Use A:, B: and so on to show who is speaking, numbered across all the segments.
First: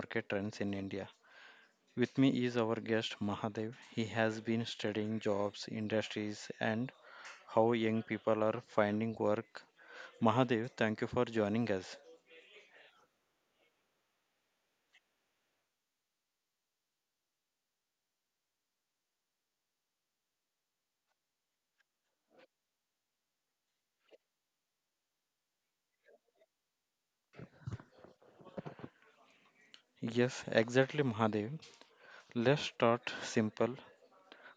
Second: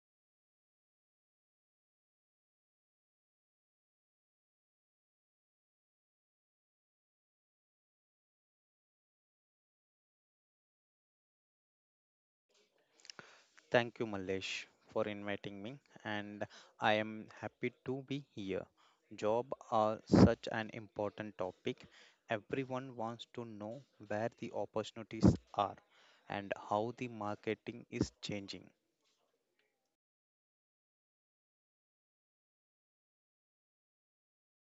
A: market trends in India. With me is our guest Mahadev. He has been studying jobs, industries, and how young people are finding work. Mahadev, thank you for joining us.
B: Thank you, Malesh, for inviting me, and I am happy to be here. Job are such an important topic. Everyone wants to know where the opportunities are and how the marketing is changing.
A: Yes, exactly, Mahadev. Let's start simple.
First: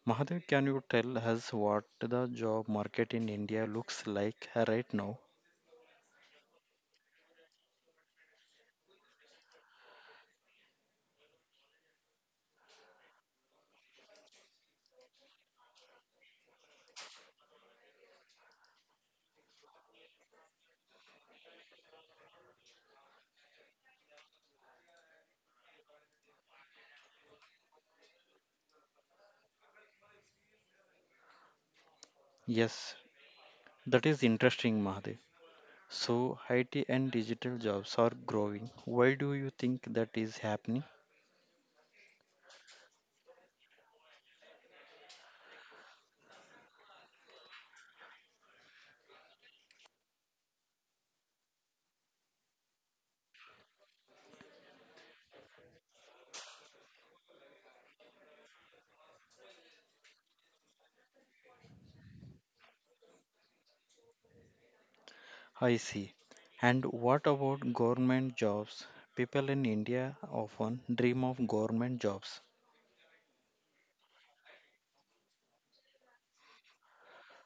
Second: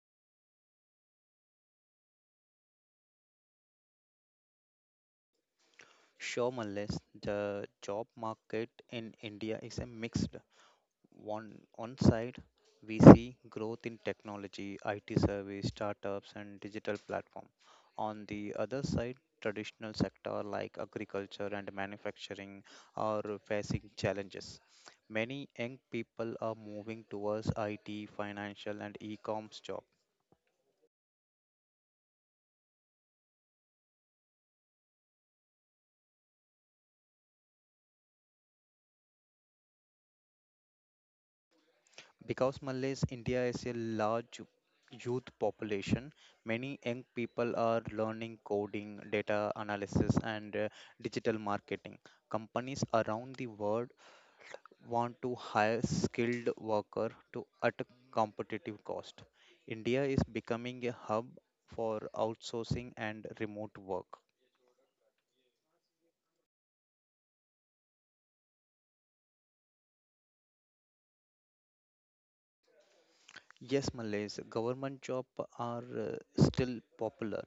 A: Mahadev, can you tell us what the job market in India looks like right now?
B: Sure, Malesh, the job market in India is a mixed. One side, we see growth in technology, IT service, startups, and digital platform. On the other side, traditional sector like agriculture and manufacturing are facing challenges. Many young people are moving towards IT, financial, and e-commerce job.
A: Yes. That is interesting, Mahadev. So, IT and digital jobs are growing. Why do you think that is happening?
B: Because Malays, India is a large youth population, many young people are learning coding, data analysis, and digital marketing. Companies around the world want to hire skilled workers to at a competitive cost. India is becoming a hub for outsourcing and remote work.
A: I see. And what about government jobs? People in India often dream of government jobs.
B: Yes, Malays, government job are still popular.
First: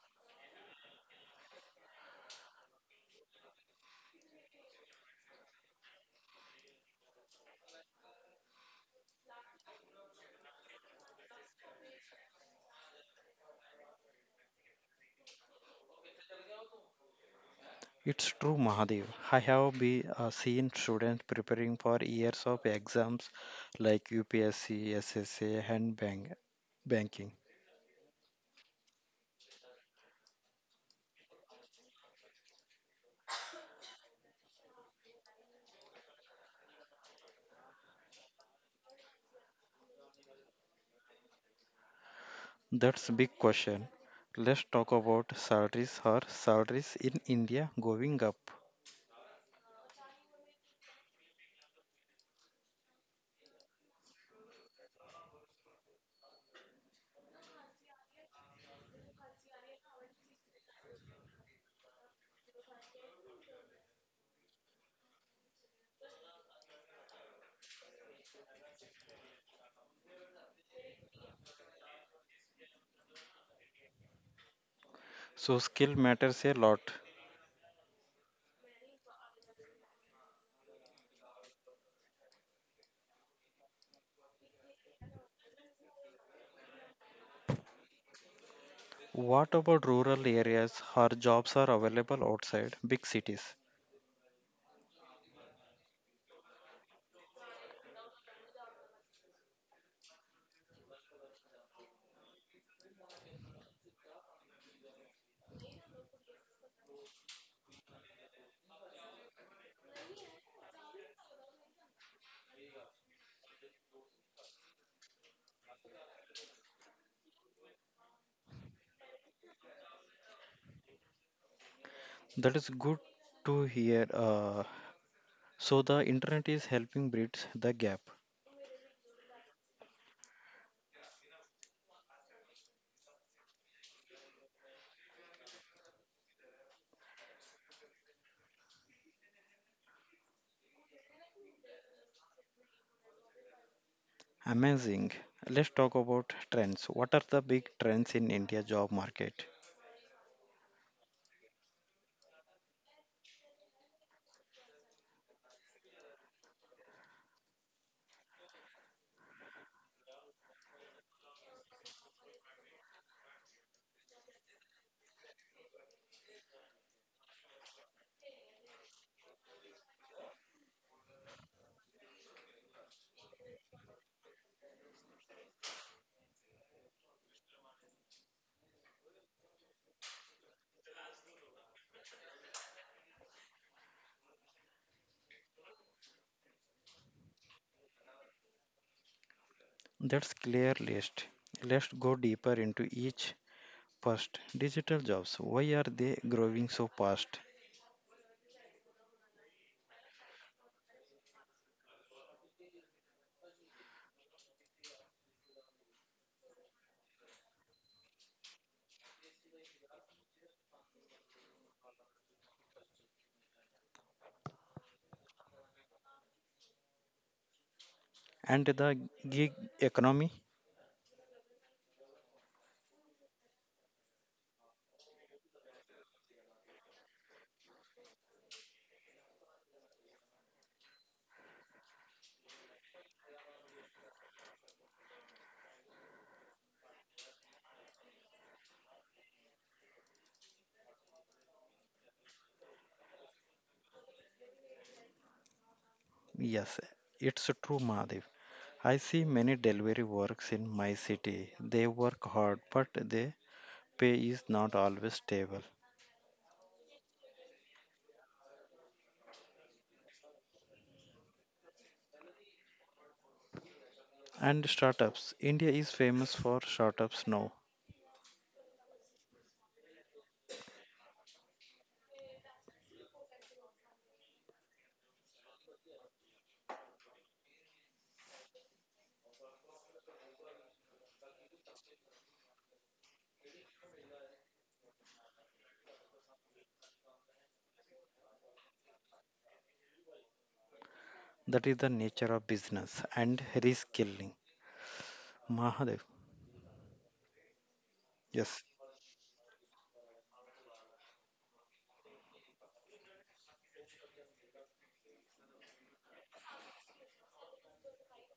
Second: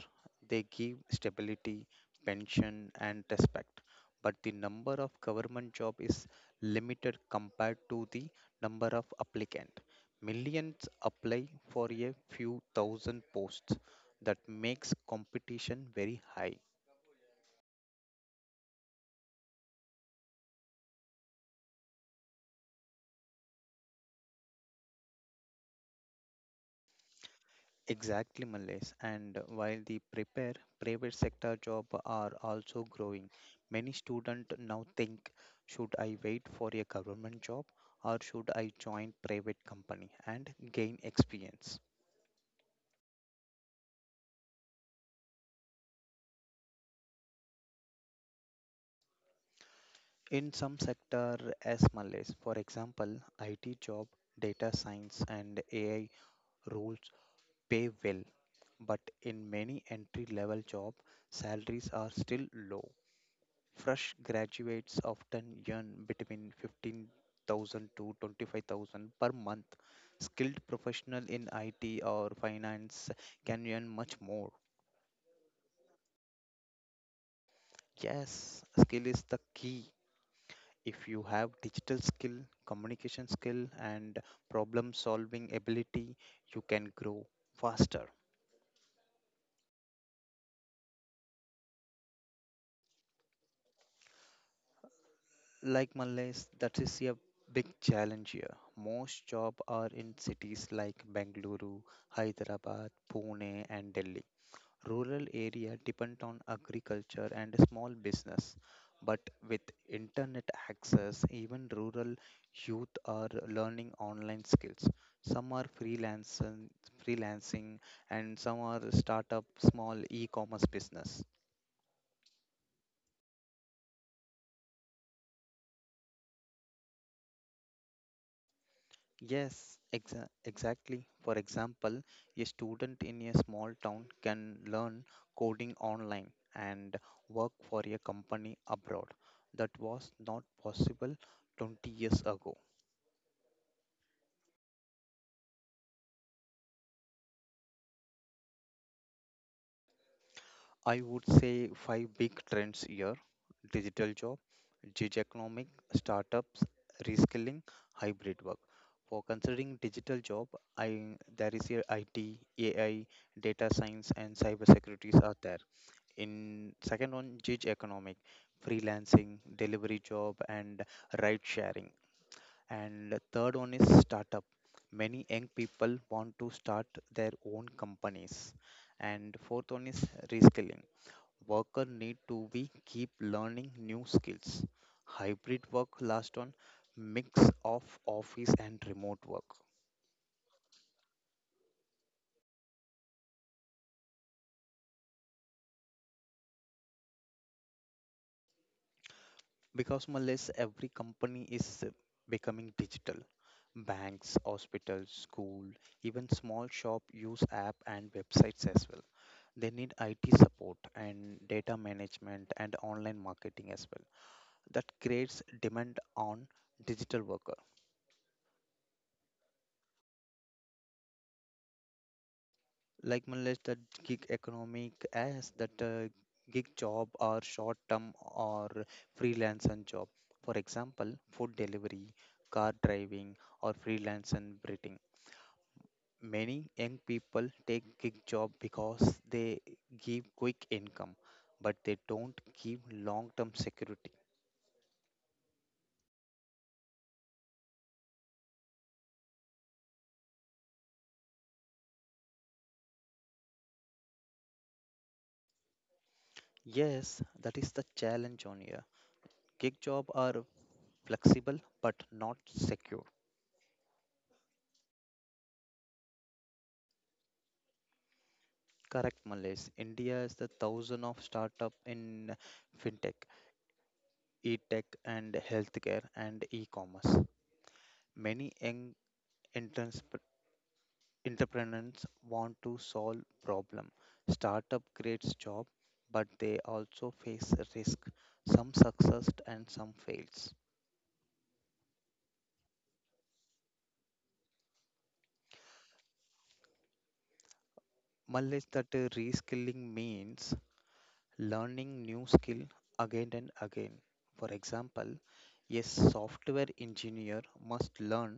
B: They give stability, pension, and respect. But the number of government job is limited compared to the number of applicant. Millions apply for a few thousand posts. That makes competition very high.
A: It's true, Mahadev. I have seen students preparing for years of exams like UPSC, SSA, and banking.
B: Exactly, Males. And while the prepare private sector job are also growing, many students now think, should I wait for a government job or should I join private company and gain experience?
A: That's a big question. Let's talk about salaries. Are salaries in India going up?
B: In some sector as Malays, for example, IT job, data science and AI roles pay well, but in many entry level job, salaries are still low. Fresh graduates often earn between 15,000 to 25,000 per month. Skilled professional in IT or finance can earn much more.
A: So skill matters a lot.
B: Yes, skill is the key. If you have digital skill, communication skill, and problem solving ability, you can grow faster.
A: What about rural areas? Our jobs are available outside big cities.
B: Like Malays, that is a big challenge here. Most jobs are in cities like Bengaluru, Hyderabad, Pune, and Delhi. Rural area depend on agriculture and small business, but with internet access, even rural youth are learning online skills. Some are freelancing, and some are start up small e-commerce business.
A: That is good to hear. So the internet is helping bridge the gap.
B: Yes, exactly. For example, a student in a small town can learn coding online and work for a company abroad. That was not possible 20 years ago.
A: Amazing. Let's talk about trends. What are the big trends in India job market?
B: I would say five big trends here: digital job, gig economic, startups, reskilling, hybrid work. For considering digital job, I there is a IT, AI, data science, and cybersecurities are there. In second one, gig economic, freelancing delivery job and ride sharing. And third one is startup, many young people want to start their own companies. And fourth one is reskilling, worker need to be keep learning new skills. Hybrid work last one, mix of office and remote work.
A: That's clear list. Let's go deeper into each. First, digital jobs. Why are they growing so fast?
B: Because more or less, every company is becoming digital. Banks, hospitals, school, even small shop use app and websites as well. They need IT support and data management and online marketing as well. That creates demand on digital worker.
A: And the gig economy?
B: Like more or less, that gig economic as that gig job or short term or freelancer job. For example, food delivery, car driving, or freelance and breeding. Many young people take gig job because they give quick income, but they don't give long-term security.
A: Yes, it's true, Mahadevi. I see many delivery works in my city. They work hard, but their pay is not always stable.
B: Yes, that is the challenge on here. Gig job are flexible but not secure.
A: And startups. India is famous for startups now.
B: Correct, Malays. India is the thousand of startup in fintech, e-tech, and healthcare and e-commerce. Many young interns entrepreneurs want to solve problem. Startup creates job, but they also face risk. Some success and some fails.
A: That is the nature of business and reskilling. Mahadev. Yes.
B: Knowledge that reskilling means learning new skill again and again. For example, a software engineer must learn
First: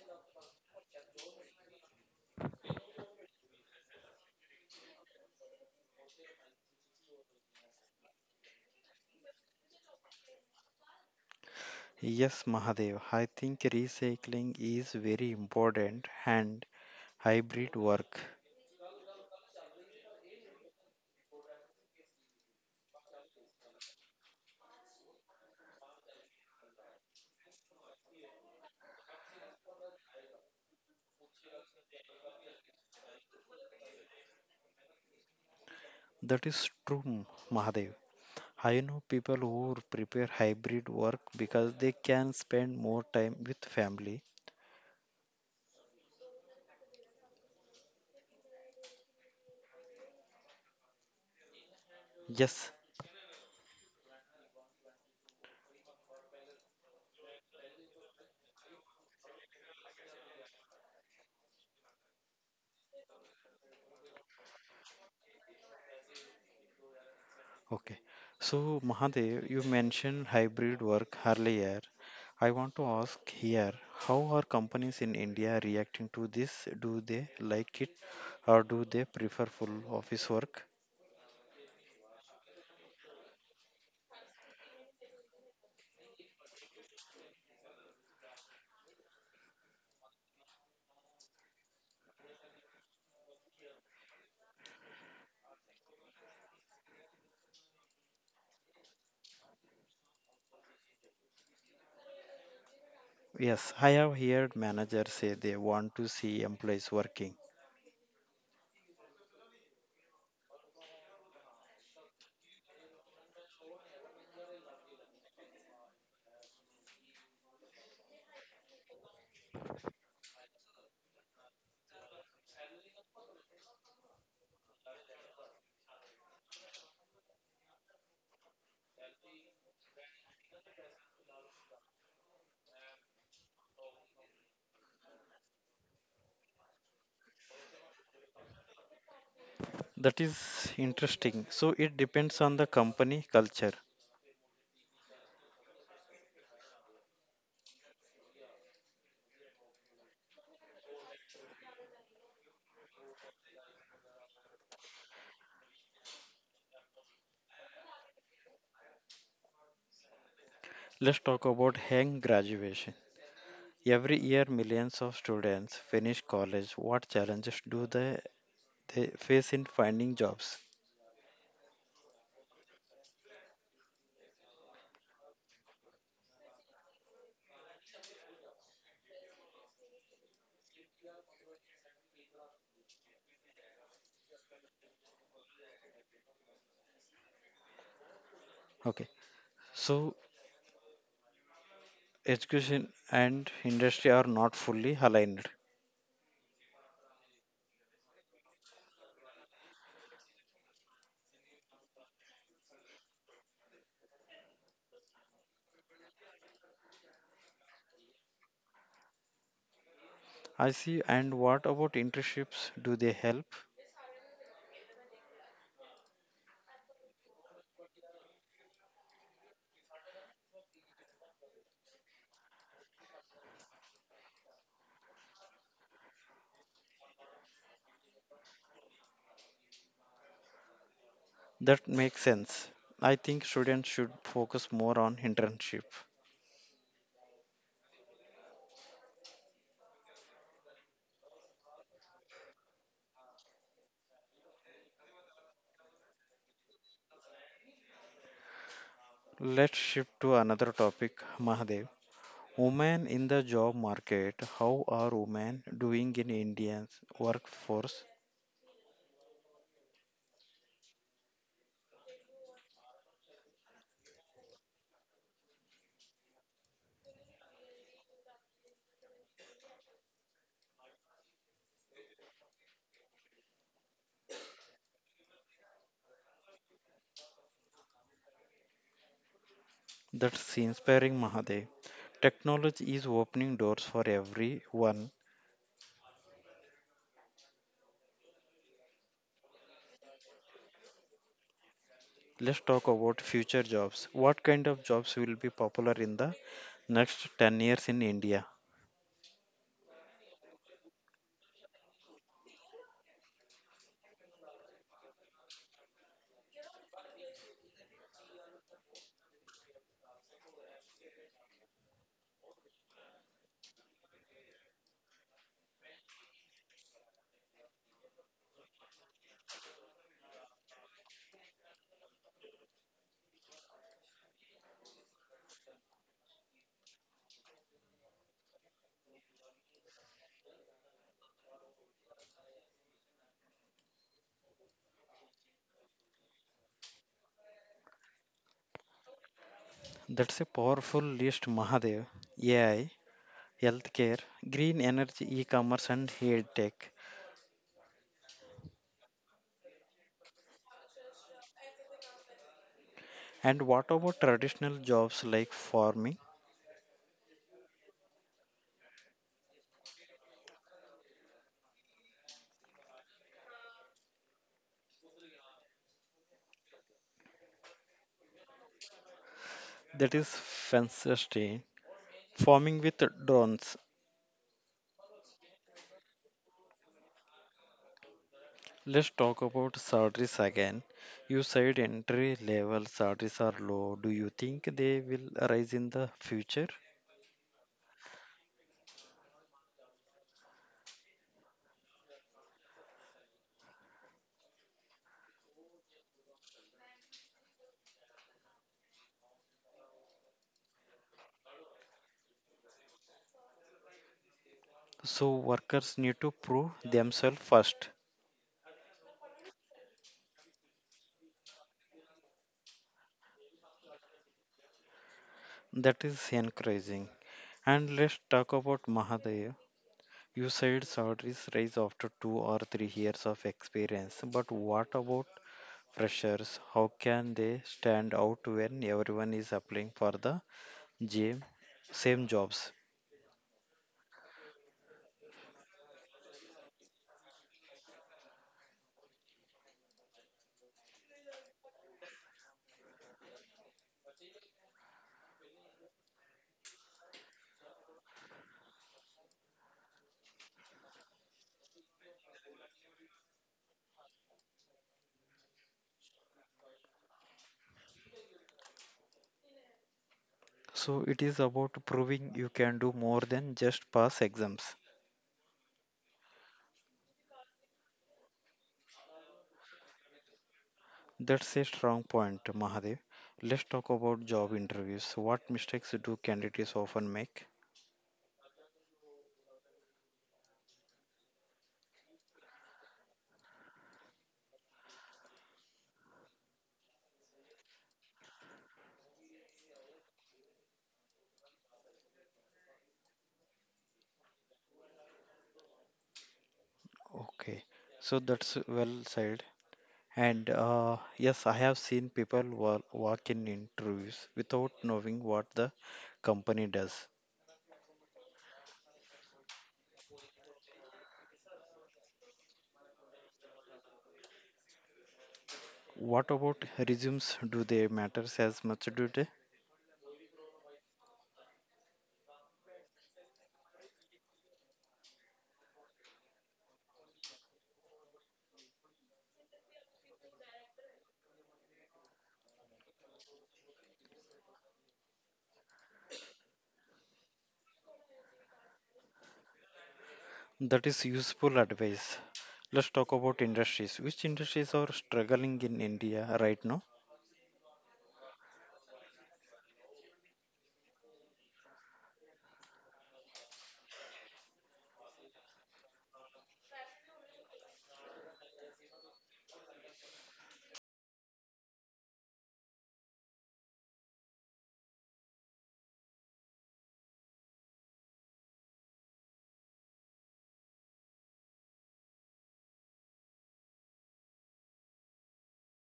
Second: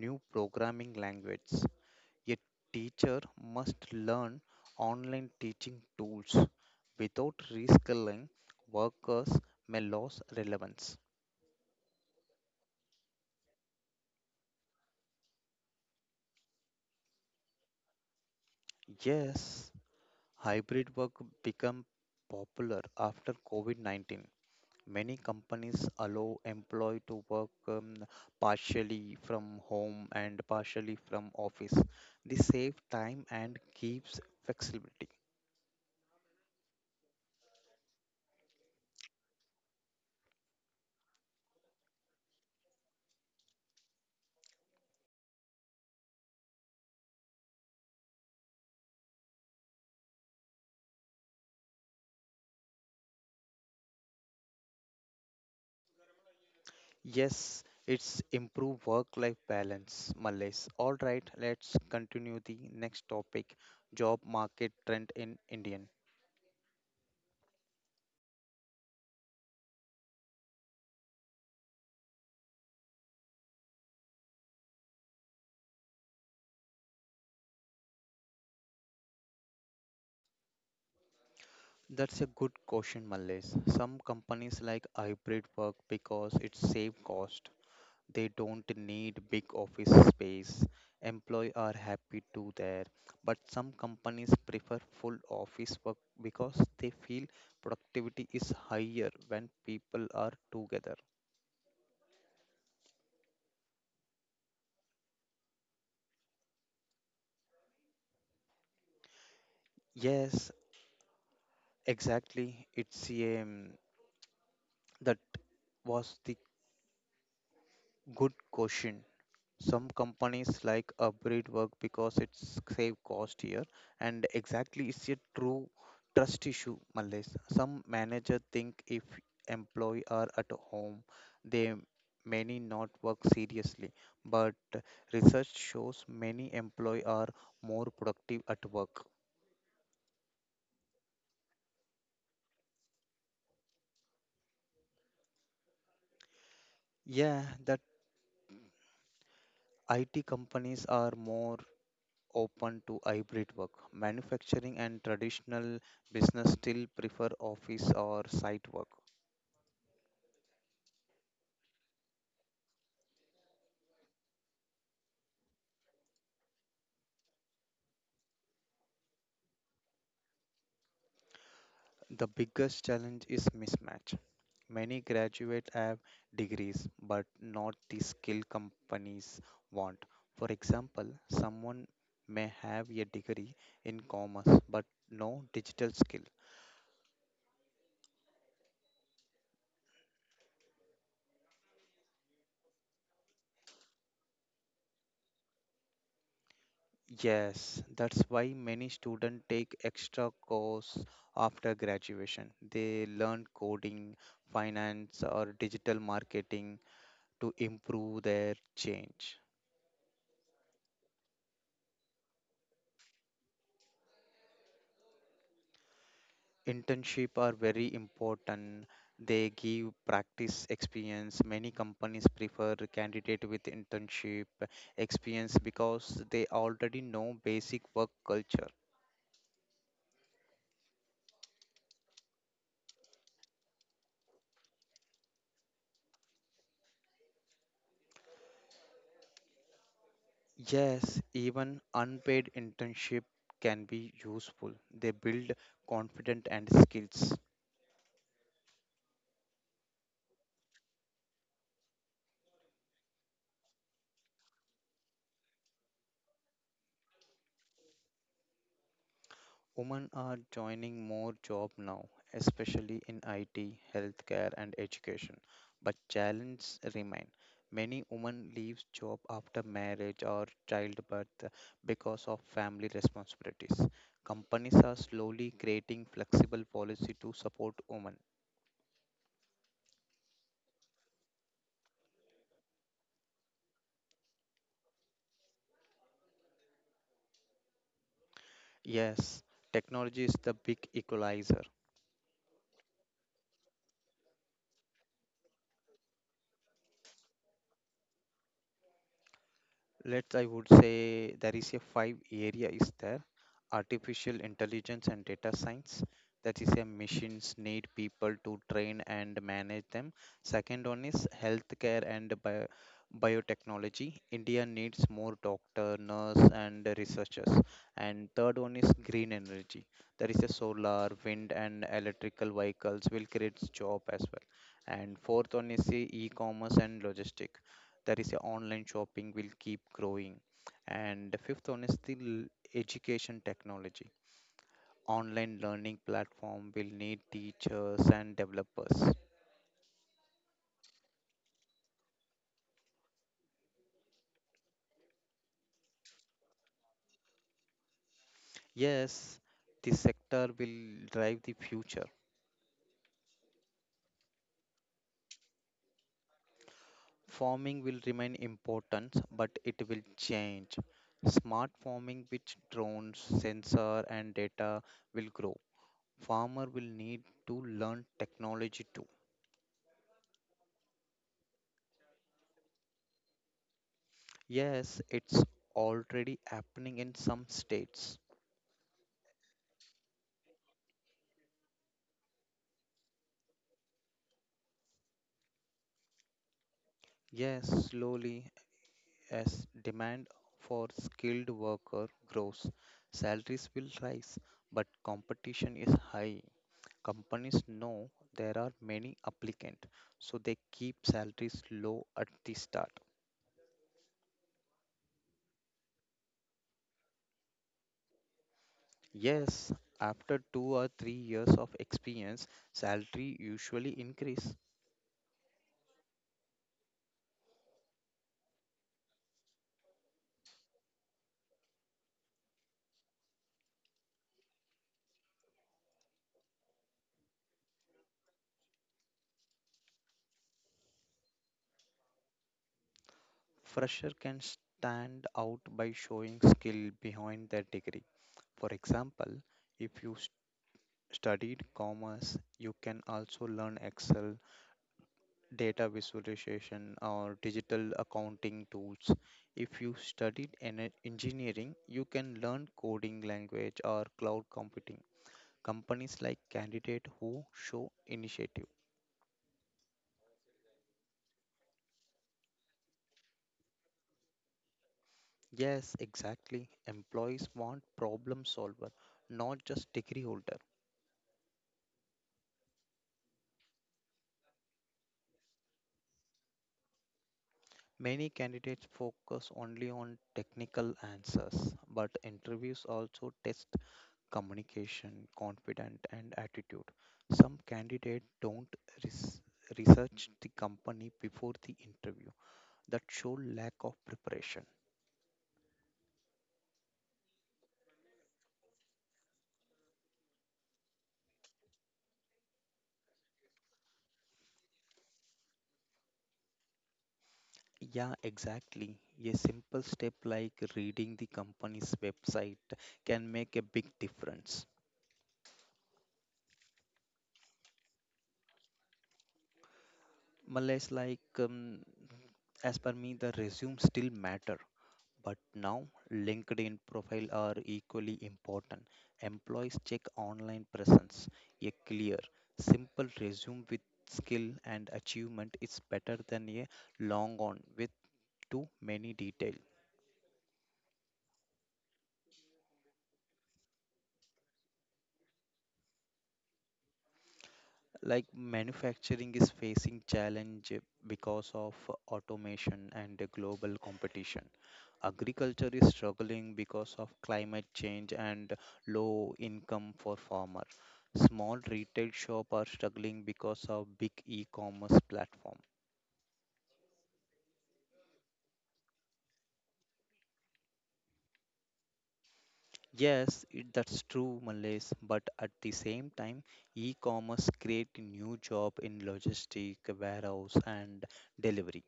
B: new programming language. A teacher must learn online teaching tools. Without reskilling, workers may lose relevance.
A: Yes, Mahadev. I think recycling is very important and hybrid work.
B: Yes, hybrid work became popular after COVID 19. Many companies allow employee to work partially from home and partially from office. This saves time and keeps flexibility.
A: That is true, Mahadev. I know people who prepare hybrid work because they can spend more time with family. Yes.
B: Yes, it's improve work-life balance, Malays. All right, let's continue the next topic, job market trend in Indian.
A: Okay. So, Mahadev, you mentioned hybrid work earlier. I want to ask here, how are companies in India reacting to this? Do they like it or do they prefer full office work?
B: That's a good question, Malays. Some companies like hybrid work because it's save cost. They don't need big office space. Employee are happy to there. But some companies prefer full office work because they feel productivity is higher when people are together.
A: Yes, I have heard managers say they want to see employees working.
B: Yes, exactly, it's a that was the good question. Some companies like upgrade work because it's save cost here, and exactly it's a true trust issue, Malays. Some manager think if employee are at home, they many not work seriously, but research shows many employee are more productive at work.
A: That is interesting. So, it depends on the company culture.
B: Yeah, that IT companies are more open to hybrid work. Manufacturing and traditional business still prefer office or site work.
A: Let's talk about hang graduation. Every year, millions of students finish college. What challenges do they face in finding jobs.
B: The biggest challenge is mismatch. Many graduates have degrees, but not the skill companies want. For example, someone may have a degree in commerce but no digital skill.
A: Okay, so education and industry are not fully aligned.
B: Yes, that's why many students take extra course after graduation. They learn coding, finance, or digital marketing to improve their change.
A: I see. And what about internships? Do they help?
B: Internship are very important. They give practice experience. Many companies prefer candidate with internship experience because they already know basic work culture.
A: That makes sense. I think students should focus more on internship.
B: Yes, even unpaid internship can be useful. They build confidence and skills.
A: Let's shift to another topic, Mahadev. Women in the job market. How are women doing in India's workforce?
B: Women are joining more job now, especially in IT, healthcare and education. But challenges remain. Many women leave job after marriage or childbirth because of family responsibilities. Companies are slowly creating flexible policy to support women.
A: That's inspiring, Mahadev. Technology is opening doors for everyone.
B: Yes, technology is the big equalizer.
A: Let's talk about future jobs. What kind of jobs will be popular in the next 10 years in India?
B: Let's, I would say there is a five area is there. Artificial intelligence and data science, that is a machines need people to train and manage them. Second one is healthcare and biotechnology, India needs more doctor nurse and researchers. And third one is green energy, there is a solar wind and electrical vehicles will create job as well. And fourth one is the e-commerce and logistic, that is your online shopping will keep growing. And the fifth one is the education technology, online learning platform will need teachers and developers.
A: That's a powerful list, Mahadev. AI, healthcare, green energy, e commerce, and health tech.
B: Yes, this sector will drive the future.
A: And what about traditional jobs like farming?
B: Farming will remain important, but it will change. Smart farming with drones sensor and data will grow. Farmer will need to learn technology too.
A: That is fantastic. Farming with drones.
B: Yes, it's already happening in some states.
A: Let's talk about salaries again. You said entry level salaries are low. Do you think they will rise in the future?
B: Yes, slowly, as demand for skilled worker grows, salaries will rise, but competition is high. Companies know there are many applicants, so they keep salaries low at the start.
A: So workers need to prove themselves first.
B: Yes, after 2 or 3 years of experience, salary usually increase.
A: That is encouraging. And let's talk about Mahadeo. You said salaries rise after 2 or 3 years of experience, but what about freshers? How can they stand out when everyone is applying for the same same jobs?
B: Fresher can stand out by showing skill behind their degree. For example, if you studied commerce, you can also learn Excel, data visualization, or digital accounting tools. If you studied engineering, you can learn coding language or cloud computing. Companies like candidate who show initiative.
A: So it is about proving you can do more than just pass exams.
B: Yes, exactly. Employees want problem solver, not just degree holder.
A: That's a strong point, Mahadev. Let's talk about job interviews. What mistakes do candidates often make?
B: Many candidates focus only on technical answers, but interviews also test communication, confident, and attitude. Some candidates don't res- research the company before the interview. That show lack of preparation.
A: Okay, so that's well said. And yes, I have seen people walk in interviews without knowing what the company does.
B: Yeah, exactly. A simple step like reading the company's website can make a big difference.
A: What about resumes? Do they matter as much? Do they?
B: Malays like as per me, the resume still matter. But now, LinkedIn profile are equally important. Employees check online presence. A clear, simple resume with skill and achievement is better than a long one with too many details.
A: That is useful advice. Let's talk about industries. Which industries are struggling in India right now?
B: Like manufacturing is facing challenge because of automation and global competition. Agriculture is struggling because of climate change and low income for farmer. Small retail shop are struggling because of big e-commerce platform. Yes it, that's true Malays, but at the same time e-commerce create new job in logistic warehouse and delivery.